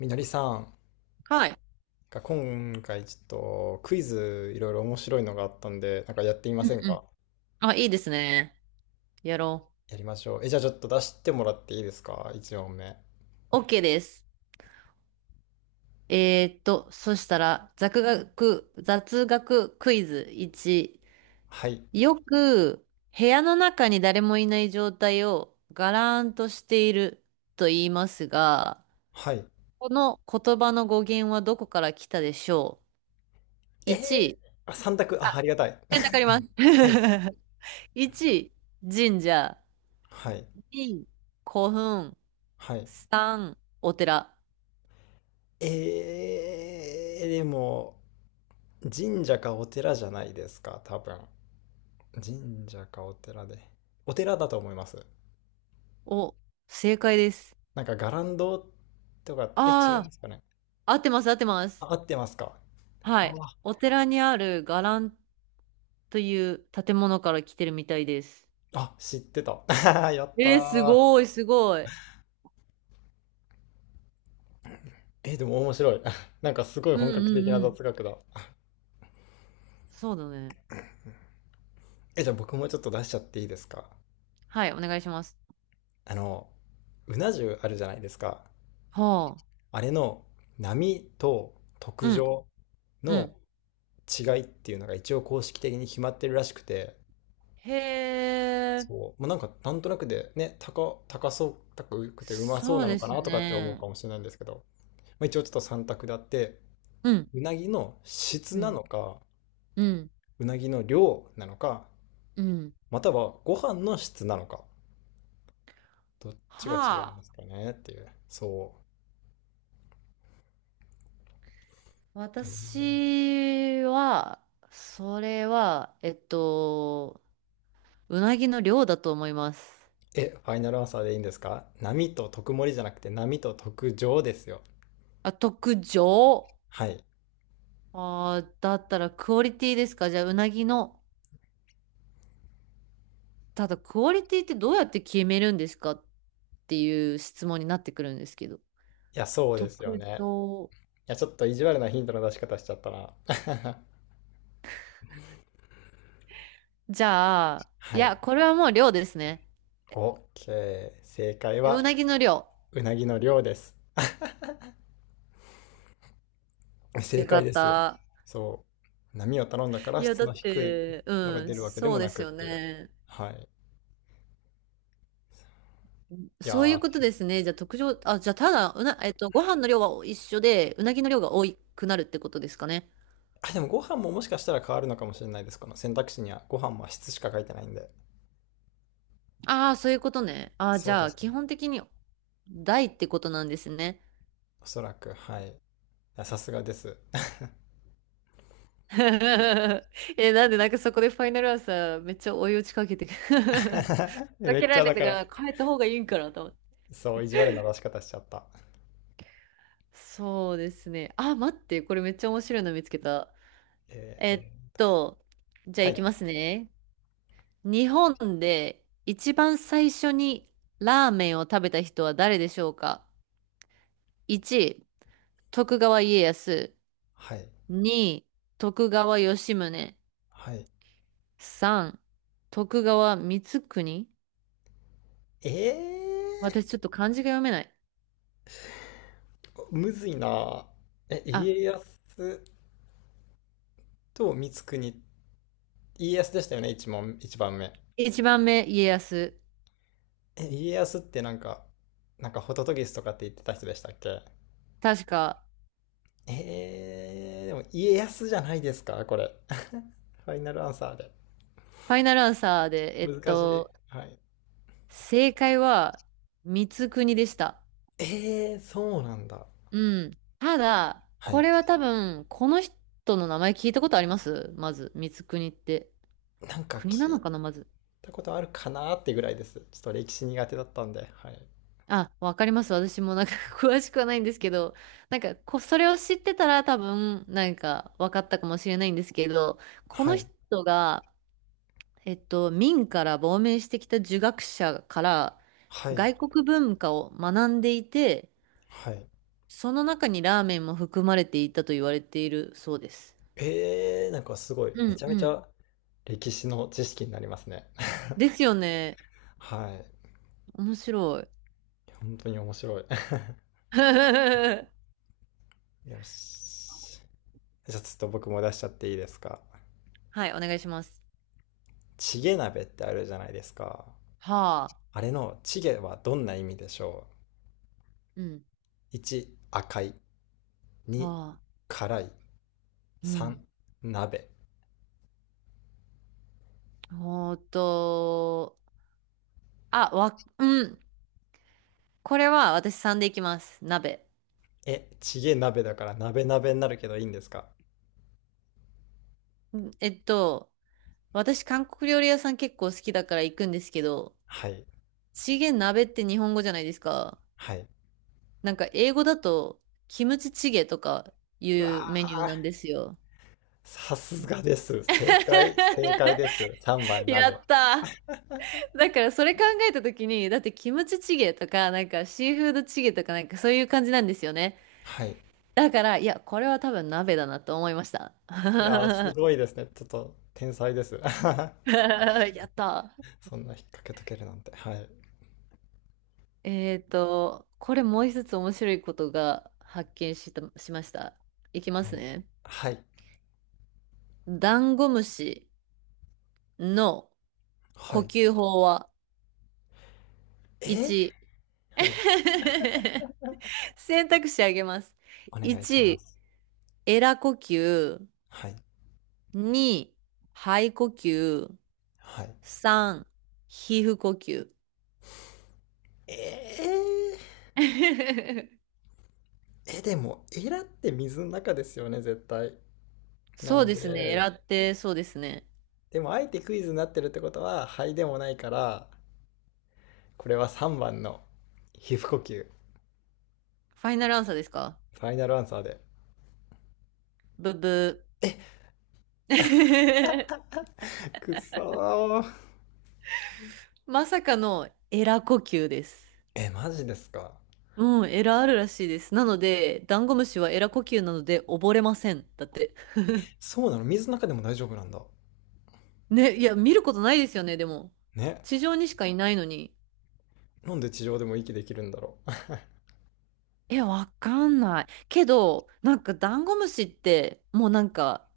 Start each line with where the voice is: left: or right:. left: みのりさん、
right: はい。
left: が今回ちょっとクイズいろいろ面白いのがあったんで、なんかやってみま
right: うん
left: せん
right: う
left: か？
right: ん。あ、いいですね。やろ
left: やりましょう。え、じゃあちょっと出してもらっていいですか？ 1 問目。
right: う。OK です。そしたら、雑学クイズ1。
left: はい。
right: よく、部屋の中に誰もいない状態をガラーンとしていると言いますが、
left: はい。
right: この言葉の語源はどこから来たでしょう？
left: え
right: 1、
left: あ、3択。あ、ありがたい。
right: 選 択あります。
left: はい。
right: 1、神社。
left: はい。
right: 2、古墳。
left: はい。
right: 3、お寺。
left: でも、神社かお寺じゃないですか、多分。神社かお寺で。お寺だと思います。
right: お、正解です。
left: なんか、伽藍堂とか、違いま
right: あ
left: すかね？
right: あ、合ってます、合ってます。
left: あ、合ってますか？
right: は
left: あ
right: い。お寺にある伽藍という建物から来てるみたいです。
left: あ、知ってた。やった
right: えー、す
left: ー。
right: ごい、すごい。
left: え、でも面白い。なんかすごい
right: うん
left: 本
right: う
left: 格的な
right: んうん。
left: 雑学だ。
right: そうだね。
left: え、じゃあ僕もちょっと出しちゃっていいですか？
right: はい、お願いします。
left: あの、うな重あるじゃないですか。
right: はあ。
left: あれの波と特
right: うん、
left: 上
right: う
left: の
right: ん。
left: 違いっていうのが一応公式的に決まってるらしくて、
right: へえ、
left: そう、まあなんかなんとなくでね、高そう、高くてうまそう
right: そう
left: なの
right: で
left: かな
right: す
left: とかって思う
right: ね。
left: かもしれないんですけど、まあ、一応ちょっと三択であって、
right: うん、
left: うなぎの質
right: う
left: な
right: ん、
left: のか、
right: うん、
left: うなぎの量なのか、
right: うん。
left: またはご飯の質なのか。どっちが違い
right: は
left: ます
right: あ。
left: かねっていう。そう。
right: 私は、それは、うなぎの量だと思います。
left: え、ファイナルアンサーでいいんですか？波と特盛りじゃなくて波と特上ですよ。
right: あ、特上。
left: はい。い
right: ああ、だったらクオリティですか？じゃあ、うなぎの。ただ、クオリティってどうやって決めるんですかっていう質問になってくるんですけど。
left: や、そうですよ
right: 特
left: ね。
right: 徴。
left: いや、ちょっと意地悪なヒントの出し方しちゃったな。
right: じゃあ、い
left: は
right: や、
left: い。
right: これはもう量ですね。
left: OK。正解
right: う
left: は、
right: なぎの量。
left: うなぎの量です。正
right: よか
left: 解で
right: っ
left: す。
right: た。
left: そう。波を頼んだか
right: い
left: ら
right: や、
left: 質
right: だっ
left: の低い
right: て、
left: のが
right: う
left: 出
right: ん、
left: るわけで
right: そ
left: も
right: うで
left: な
right: す
left: くっ
right: よ
left: ていう。
right: ね。
left: はい。いや
right: そういう
left: ー。
right: ことですね。じゃあ、特徴、あ、じゃあ、ただ、うな、えっと、ご飯の量は一緒で、うなぎの量が多くなるってことですかね。
left: あ、でもご飯ももしかしたら変わるのかもしれないです。この選択肢にはご飯も質しか書いてないんで。
right: ああ、そういうことね。ああ、じ
left: そう
right: ゃ
left: で
right: あ、
left: す
right: 基
left: ね。
right: 本的に大ってことなんですね。
left: おそらく。はい。いや、さすがです。
right: え、なんでなんかそこでファイナルアンサーめっちゃ追い打ちかけてく、 か
left: め
right: け
left: っち
right: ら
left: ゃ、
right: れ
left: だ
right: て
left: か
right: か
left: ら
right: ら変えた方がいいんかなと思って。
left: そう、意地悪な出し方しちゃった。
right: そうですね。あ、待って、これめっちゃ面白いの見つけた。え
left: え
right: っ
left: ー、
right: と、じゃあ
left: は
right: 行き
left: い
right: ますね。日本で一番最初にラーメンを食べた人は誰でしょうか？ 1、徳川家康。
left: はい
right: 2、徳川吉宗。
left: はい。
right: 3、徳川光圀。
left: えー、
right: 私ちょっと漢字が読めない。
left: むずいな。え、
right: あ、
left: 家康と光国。家康でしたよね、一問一番目。
right: 一番目、家康。
left: え、家康ってなんか、なんかホトトギスとかって言ってた人でしたっけ？
right: 確か、
left: でも家康じゃないですか、これ。ファイナルアンサーで。
right: ファイナルアンサーで、
left: 難しい。はい。
right: 正解は、光国でした。
left: そうなんだ。
right: うん。ただ、
left: は
right: こ
left: い。
right: れは多分、この人の名前聞いたことありますまず、光国って。
left: なんか
right: 国な
left: 聞
right: の
left: い
right: かなまず。
left: たことあるかなってぐらいです。ちょっと歴史苦手だったんで。はい。
right: あ、わかります。私もなんか 詳しくはないんですけど、なんか、それを知ってたら多分、なんか、わかったかもしれないんですけど、こ
left: は
right: の
left: い。
right: 人が、明から亡命してきた儒学者から
left: はい。
right: 外国文化を学んでいて、
left: はい。
right: その中にラーメンも含まれていたと言われているそうです。
left: なんかすごい。
right: う
left: め
right: ん
left: ちゃめ
right: う
left: ち
right: ん。
left: ゃ歴史の知識になりますね。
right: ですよね。
left: はい。
right: 面白い。
left: 本当に面白い。
right: は
left: よし。じゃあちょっと僕も出しちゃっていいですか？
right: い、お願いします。
left: チゲ鍋ってあるじゃないですか。
right: はあ。
left: あれのチゲはどんな意味でしょ
right: うん。
left: う？ 1、赤い。2、
right: はあ。
left: 辛い。
right: うん。
left: 3、鍋。
right: ほーと、あ、うん。これは私さんでいきます。鍋。
left: え、チゲ鍋だから鍋鍋になるけどいいんですか？
right: うん私韓国料理屋さん結構好きだから行くんですけど、
left: はい。
right: チゲ鍋って日本語じゃないですか。
left: はい。
right: なんか英語だとキムチチゲとかい
left: うわ
right: うメニュー
left: ー、
right: なんですよ。
left: さすがです。正解、正解 です。3番
right: や
left: 鍋。
right: ったー。だからそれ考えた時に、だってキムチチゲとか、なんかシーフードチゲとかなんかそういう感じなんですよね。
left: はい。
right: だから、いや、これは多分鍋だなと思いました。
left: いやー、す ごいですね。ちょっと天才です。
right: やったー。
left: そんな引っ掛けとけるなんて。はい。
right: これもう一つ面白いことが発見した、しました。いきます
left: お、
right: ね。
left: はい。
right: ダンゴムシの
left: は
right: 呼
left: い。
right: 吸法は
left: えー
right: 1、
left: はい。
right: 選択肢あげます。
left: お願いしま
right: 1、
left: す。
right: エラ呼吸。
left: はい。
right: 2、肺呼吸。
left: はい。
right: 3、皮膚呼吸。
left: え え、でも、エラって水の中ですよね、絶対。な
right: そう
left: ん
right: ですね。エ
left: で、
right: ラって、そうですね。
left: でも、あえてクイズになってるってことは、肺でもないから、これは3番の皮膚呼吸、
right: ファイナルアンサーですか？
left: ファイナルアンサーで。
right: ブブ
left: え、
right: ー。
left: くそー。
right: まさかのエラ呼吸です。
left: え、マジですか。
right: うん、エラあるらしいです。なので、ダンゴムシはエラ呼吸なので溺れません。だって。
left: そうなの、水の中でも大丈夫なんだ。
right: ね、いや、見ることないですよね、でも。
left: ね。
right: 地上にしかいないのに。
left: なんで地上でも息できるんだろう。
right: え、わかんない。けど、なんかダンゴムシって、もうなんか、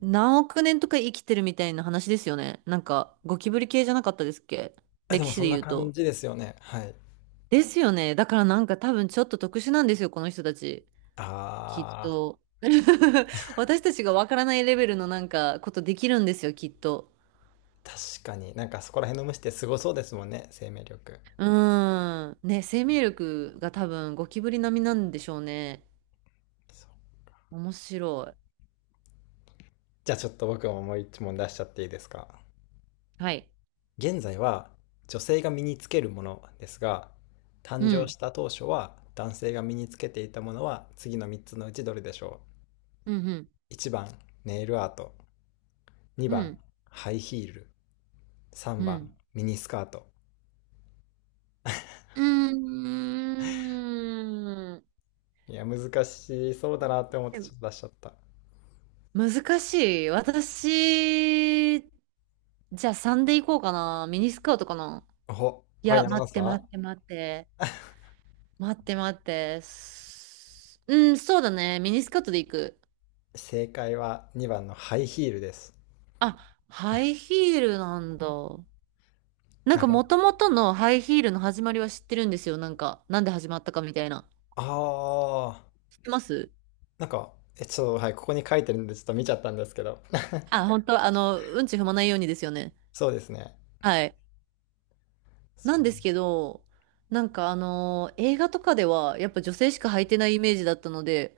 right: 何億年とか生きてるみたいな話ですよね。なんか、ゴキブリ系じゃなかったですっけ、
left: あ、で
right: 歴
left: も、
right: 史
left: そ
right: で
left: んな
right: 言う
left: 感
right: と。
left: じですよね。はい。
right: ですよね。だからなんか多分ちょっと特殊なんですよ、この人たち。きっ
left: あ
right: と。私たちがわからないレベルのなんかことできるんですよ、きっと。
left: ー、確かになんかそこら辺の虫ってすごそうですもんね、生命力。
right: うーん。ね、生命力が多分ゴキブリ並みなんでしょうね。
left: そう。
right: 面白い。
left: じゃあ、ちょっと僕ももう一問出しちゃっていいですか。
right: はい。
left: 現在は女性が身につけるものですが、
right: う
left: 誕生
right: ん。
left: した当初は男性が身につけていたものは次の3つのうちどれでしょ
right: うん。
left: う？ 1 番、いちばんネイルアート。
right: う
left: 2番、
right: ん。
left: ハイヒール。
right: う
left: 3番、
right: ん。
left: ミニスカート。
right: うん。うーん。
left: いや、難しそうだなって思って
right: で
left: ち
right: も
left: ょっと出しちゃった。
right: 難しい。私、じゃあ3でいこうかな。ミニスカートかな。い
left: はい、
right: や、
left: 山
right: 待
left: 本
right: っ
left: さ
right: て
left: ん。
right: 待って待って。待って。うん、そうだね。ミニスカートでいく。
left: 正解は2番のハイヒールです。
right: あ、ハイヒールなんだ。なん
left: なん
right: か
left: か、
right: もともとのハイヒールの始まりは知ってるんですよ。なんか、なんで始まったかみたいな。
left: あー、
right: 知ってます？
left: なんか、ちょっと、はい、ここに書いてるんで、ちょっと見ちゃったんですけど。
right: あ、本当うんち踏まないようにですよね。
left: そうですね。
right: はい。
left: そ
right: なんです
left: う。
right: けど、なんか映画とかでは、やっぱ女性しか履いてないイメージだったので、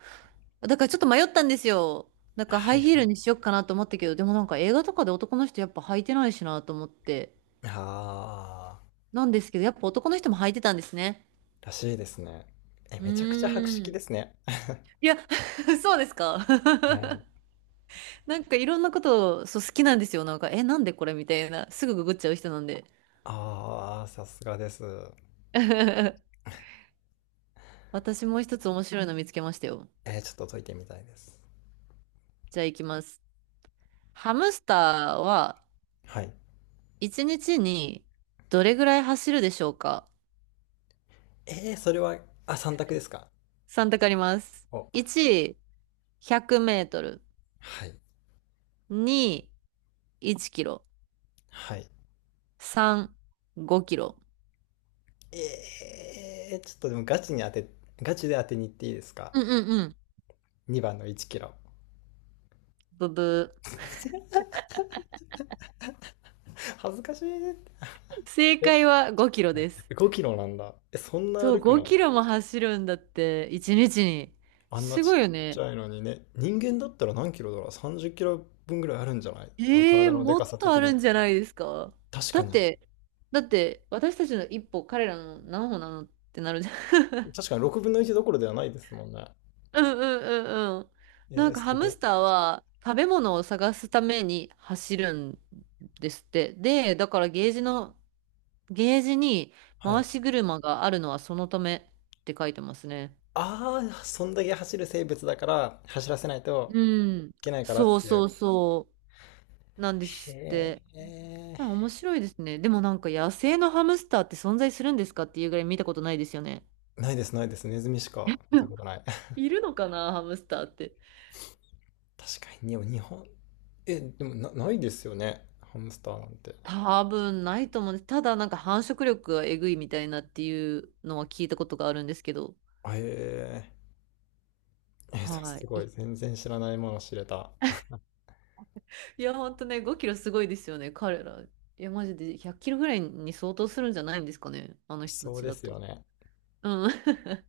right: だからちょっと迷ったんですよ。なんかハイヒールにしよっかなと思ったけど、でもなんか映画とかで男の人やっぱ履いてないしなと思って。
left: ああ、
right: なんですけど、やっぱ男の人も履いてたんですね。
left: らしいですね。え、
right: う
left: めちゃくちゃ博識
right: ー
left: で
right: ん。
left: すね。
right: いや、そうですか。
left: はい。
right: なんかいろんなことを、そう、好きなんですよ。なんか、え、なんでこれみたいな。すぐググっちゃう人なんで。
left: ああ、さすがです。
right: 私もう一つ面白いの見つけましたよ。
left: ちょっと解いてみたいです。
right: じゃあ行きます。ハムスターは
left: はい。
right: 1日にどれぐらい走るでしょうか？
left: それは、あ、3択ですか？
right: 3 択あります。
left: お、
right: 1、100メートル。
left: はい。
right: 2、1キロ。
left: はい。
right: 3、5キロ。
left: ちょっとでもガチで当てに行っていいですか？
right: うんうんうん。
left: 2 番の1キロ。
right: ブブー。
left: 恥ずかしい。え、
right: 正解は5キロです。
left: 5キロなんだ。え、そんな
right: そう、
left: 歩く
right: 5
left: の？
right: キロも走るんだって、1日にちに。
left: あんな
right: す
left: ち
right: ご
left: っ
right: いよ
left: ち
right: ね。
left: ゃいのにね。人間だったら何キロだろう？ 30 キロ分ぐらいあるんじゃない？
right: ええ、
left: 体ので
right: も
left: か
right: っ
left: さ
right: とあ
left: 的
right: る
left: に。
right: んじゃないですか？
left: 確
right: だ
left: か
right: っ
left: に。
right: て、私たちの一歩、彼らの何歩なのってなるじゃん。
left: 確かに6分の1どころではないですもんね。
right: うんうんうんうん。なんかハ
left: す
right: ム
left: ご。
right: スターは食べ物を探すために走るんですって。で、だからゲージに
left: はい。
right: 回し車があるのはそのためって書いてますね。
left: ああ、そんだけ走る生物だから走らせないと
right: うん。
left: いけないから
right: そう
left: ってい
right: そ
left: う。
right: うそう。なんですっ
left: へ
right: て。
left: え。
right: まあ面白いですね。でもなんか野生のハムスターって存在するんですかっていうぐらい見たことないですよね。
left: ないです、ないです。ネズミしか見
right: う
left: た
right: ん、
left: ことない。
right: いるのかな、ハムスターって。
left: 確かに、に日本、え、でもな、ないですよね。ハムスターなんて。
right: 多分ないと思うんです。ただなんか繁殖力がえぐいみたいなっていうのは聞いたことがあるんですけど。
left: へえ。
right: は
left: す
right: い。
left: ごい。
right: い
left: 全然知らないもの知れた。
right: いや、ほんとね、5キロすごいですよね、彼ら。いや、マジで100キロぐらいに相当するんじゃないんですかね、あの
left: し
right: 人た
left: そう
right: ち
left: で
right: だ
left: すよ
right: と。
left: ね。
right: うん。